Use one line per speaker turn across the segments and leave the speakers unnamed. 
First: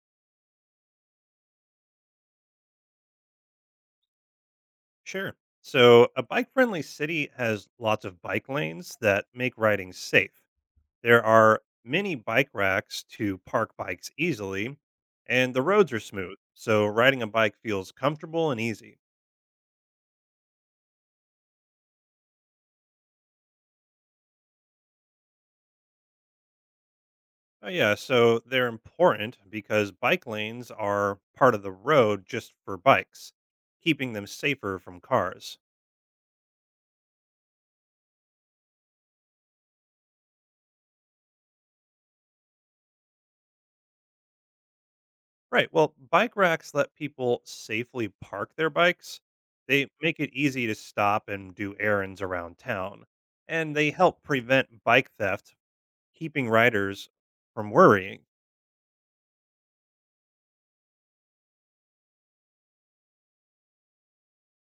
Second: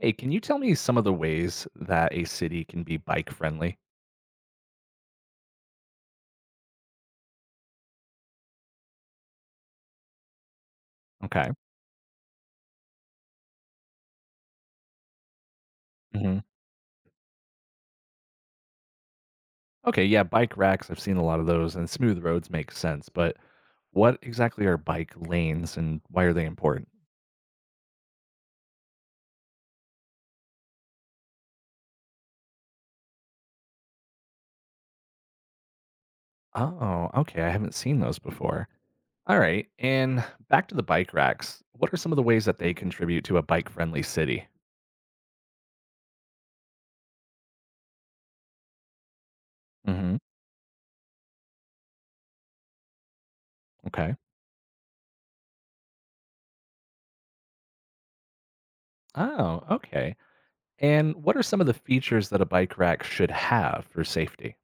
Hey, can you tell me some of the ways that a city can be bike friendly?
Sure. So, a bike friendly city has lots of bike lanes that make riding safe. There
Okay.
are many bike racks to park bikes easily, and the roads are smooth.
Hmm.
So, riding a bike feels comfortable and easy.
Okay, yeah. Bike racks. I've seen a lot of those, and smooth roads make sense. But what exactly are bike lanes and why are they important?
Oh, yeah. So, they're important because bike lanes are part of the road just for bikes, keeping them safer from cars.
Oh, okay. I haven't seen those before. All right. And back to the bike racks. What are some of the ways that they contribute to a bike friendly city?
Right. Well, bike racks let people safely park their bikes. They
Hmm.
make it easy to stop and do errands around town. And they
Okay.
help prevent bike theft, keeping riders from worrying.
Oh, okay. And what are some of the features that a bike rack should have for safety?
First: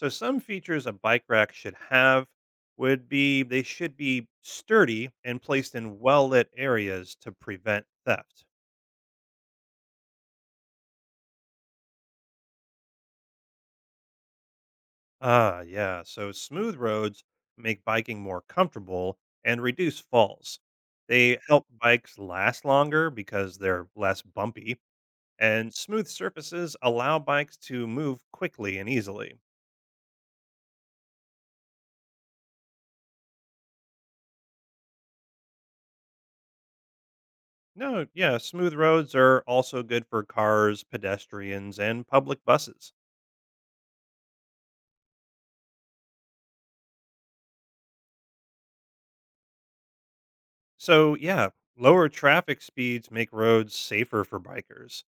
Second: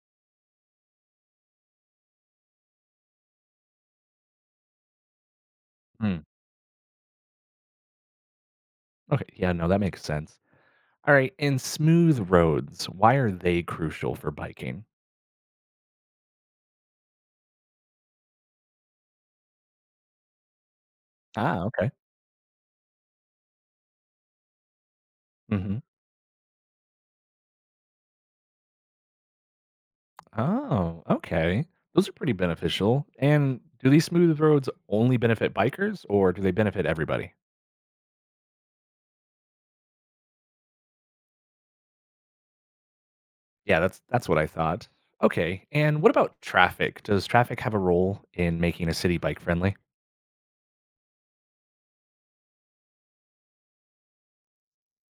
So, some features a bike rack should have would be they should be sturdy and placed in
Hmm.
well lit areas to prevent theft.
Okay, yeah. No, that makes sense. All right, and smooth roads, why are they crucial for biking?
Ah, yeah. So smooth roads make biking more comfortable and reduce falls. They
Ah,
help
okay.
bikes last longer because they're less bumpy, and
Mhm.
smooth surfaces allow bikes to move quickly and easily.
Oh, okay. Those are pretty beneficial. And do these smooth roads only benefit bikers or do they benefit everybody?
No, yeah, smooth roads are also good for cars, pedestrians, and public buses.
Yeah, that's what I thought. Okay. And what about traffic? Does traffic have a role in making a city bike friendly?
So, yeah, lower traffic speeds make roads safer for bikers.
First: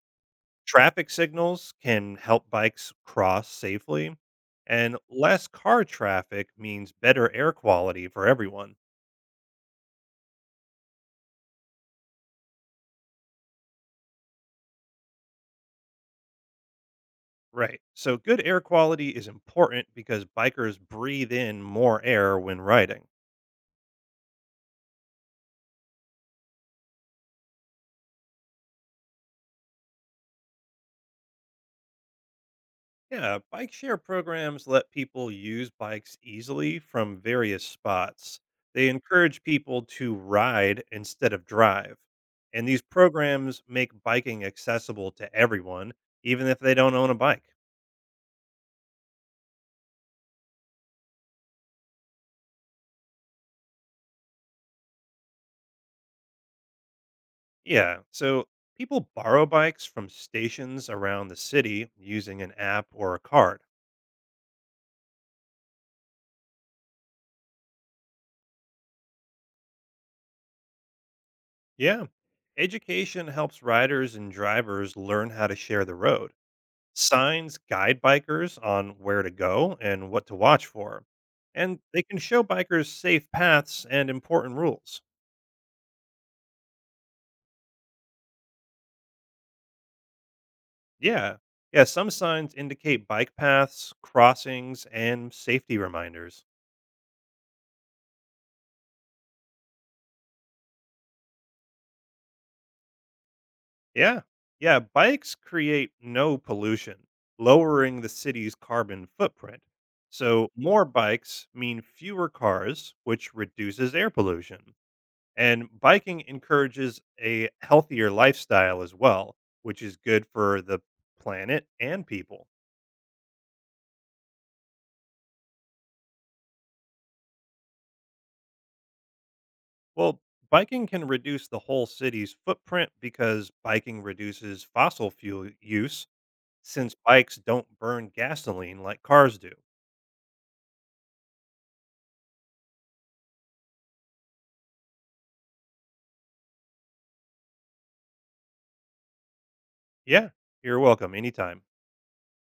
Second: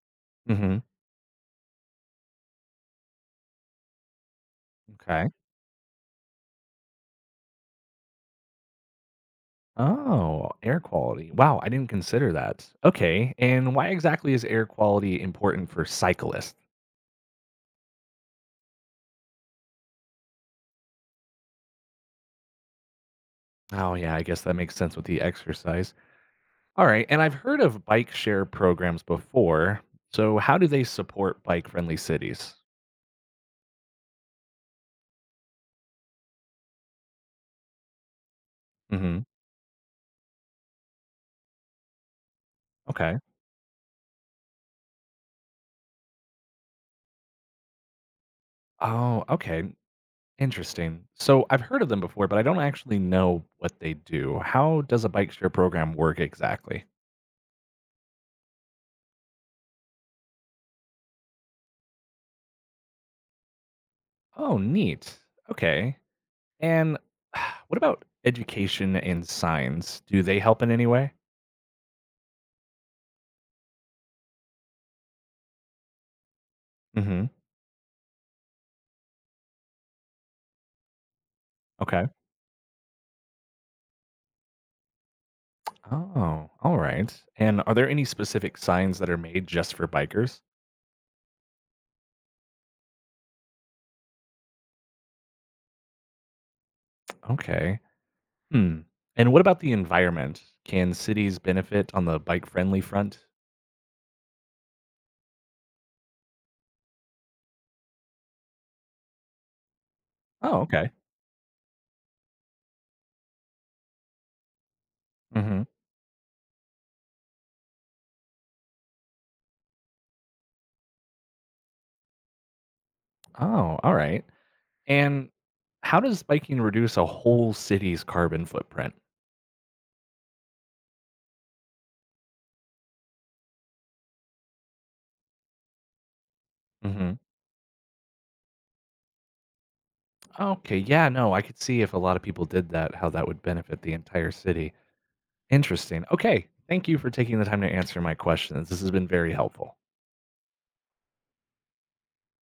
Mhm.
Traffic signals can help bikes cross safely, and
Okay.
less car traffic means better air quality for everyone.
Oh, air quality. Wow, I didn't consider that. Okay. And why exactly is air quality important for cyclists?
Right. So, good air quality is important because bikers breathe in more air when riding.
Oh, yeah, I guess that makes sense with the exercise. All right. And I've heard of bike share programs before. So, how do they support bike friendly cities?
Yeah, bike share programs let people use bikes easily from various spots. They
Hmm.
encourage people to ride instead of drive. And these
Okay.
programs make biking accessible to everyone, even if they don't own a bike.
Oh, okay. Interesting. So, I've heard of them before, but I don't actually know what they do. How does a bike share program work exactly?
Yeah. So people borrow bikes from stations around the city using an app or a card.
Oh, neat. Okay. And what about education and signs? Do they help in any way?
Yeah. Education helps riders and drivers learn how to share the road.
Hmm.
Signs guide bikers on where to go and what to watch for. And they
Okay.
can show bikers safe paths and important rules.
Oh, all right. And are there any specific signs that are made just for bikers?
Yeah. Yeah. Some signs indicate bike paths, crossings, and safety reminders.
Okay. Hmm. And what about the environment? Can cities benefit on the bike friendly front?
Yeah. Yeah. Bikes create no pollution, lowering the city's carbon footprint. So,
Oh,
more
okay.
bikes mean fewer cars, which reduces air pollution.
Hmm.
And biking encourages a healthier lifestyle as well, which is good for the planet and people.
Oh, all right. And how does biking reduce a whole city's carbon footprint?
Well, biking can reduce the whole city's footprint because biking reduces fossil fuel use since
Hmm.
bikes don't burn gasoline like cars do.
Okay, yeah, no, I could see if a lot of people did that, how that would benefit the entire city. Interesting. Okay, thank you for taking the time to answer my questions. This has been very helpful.
Yeah, you're welcome anytime.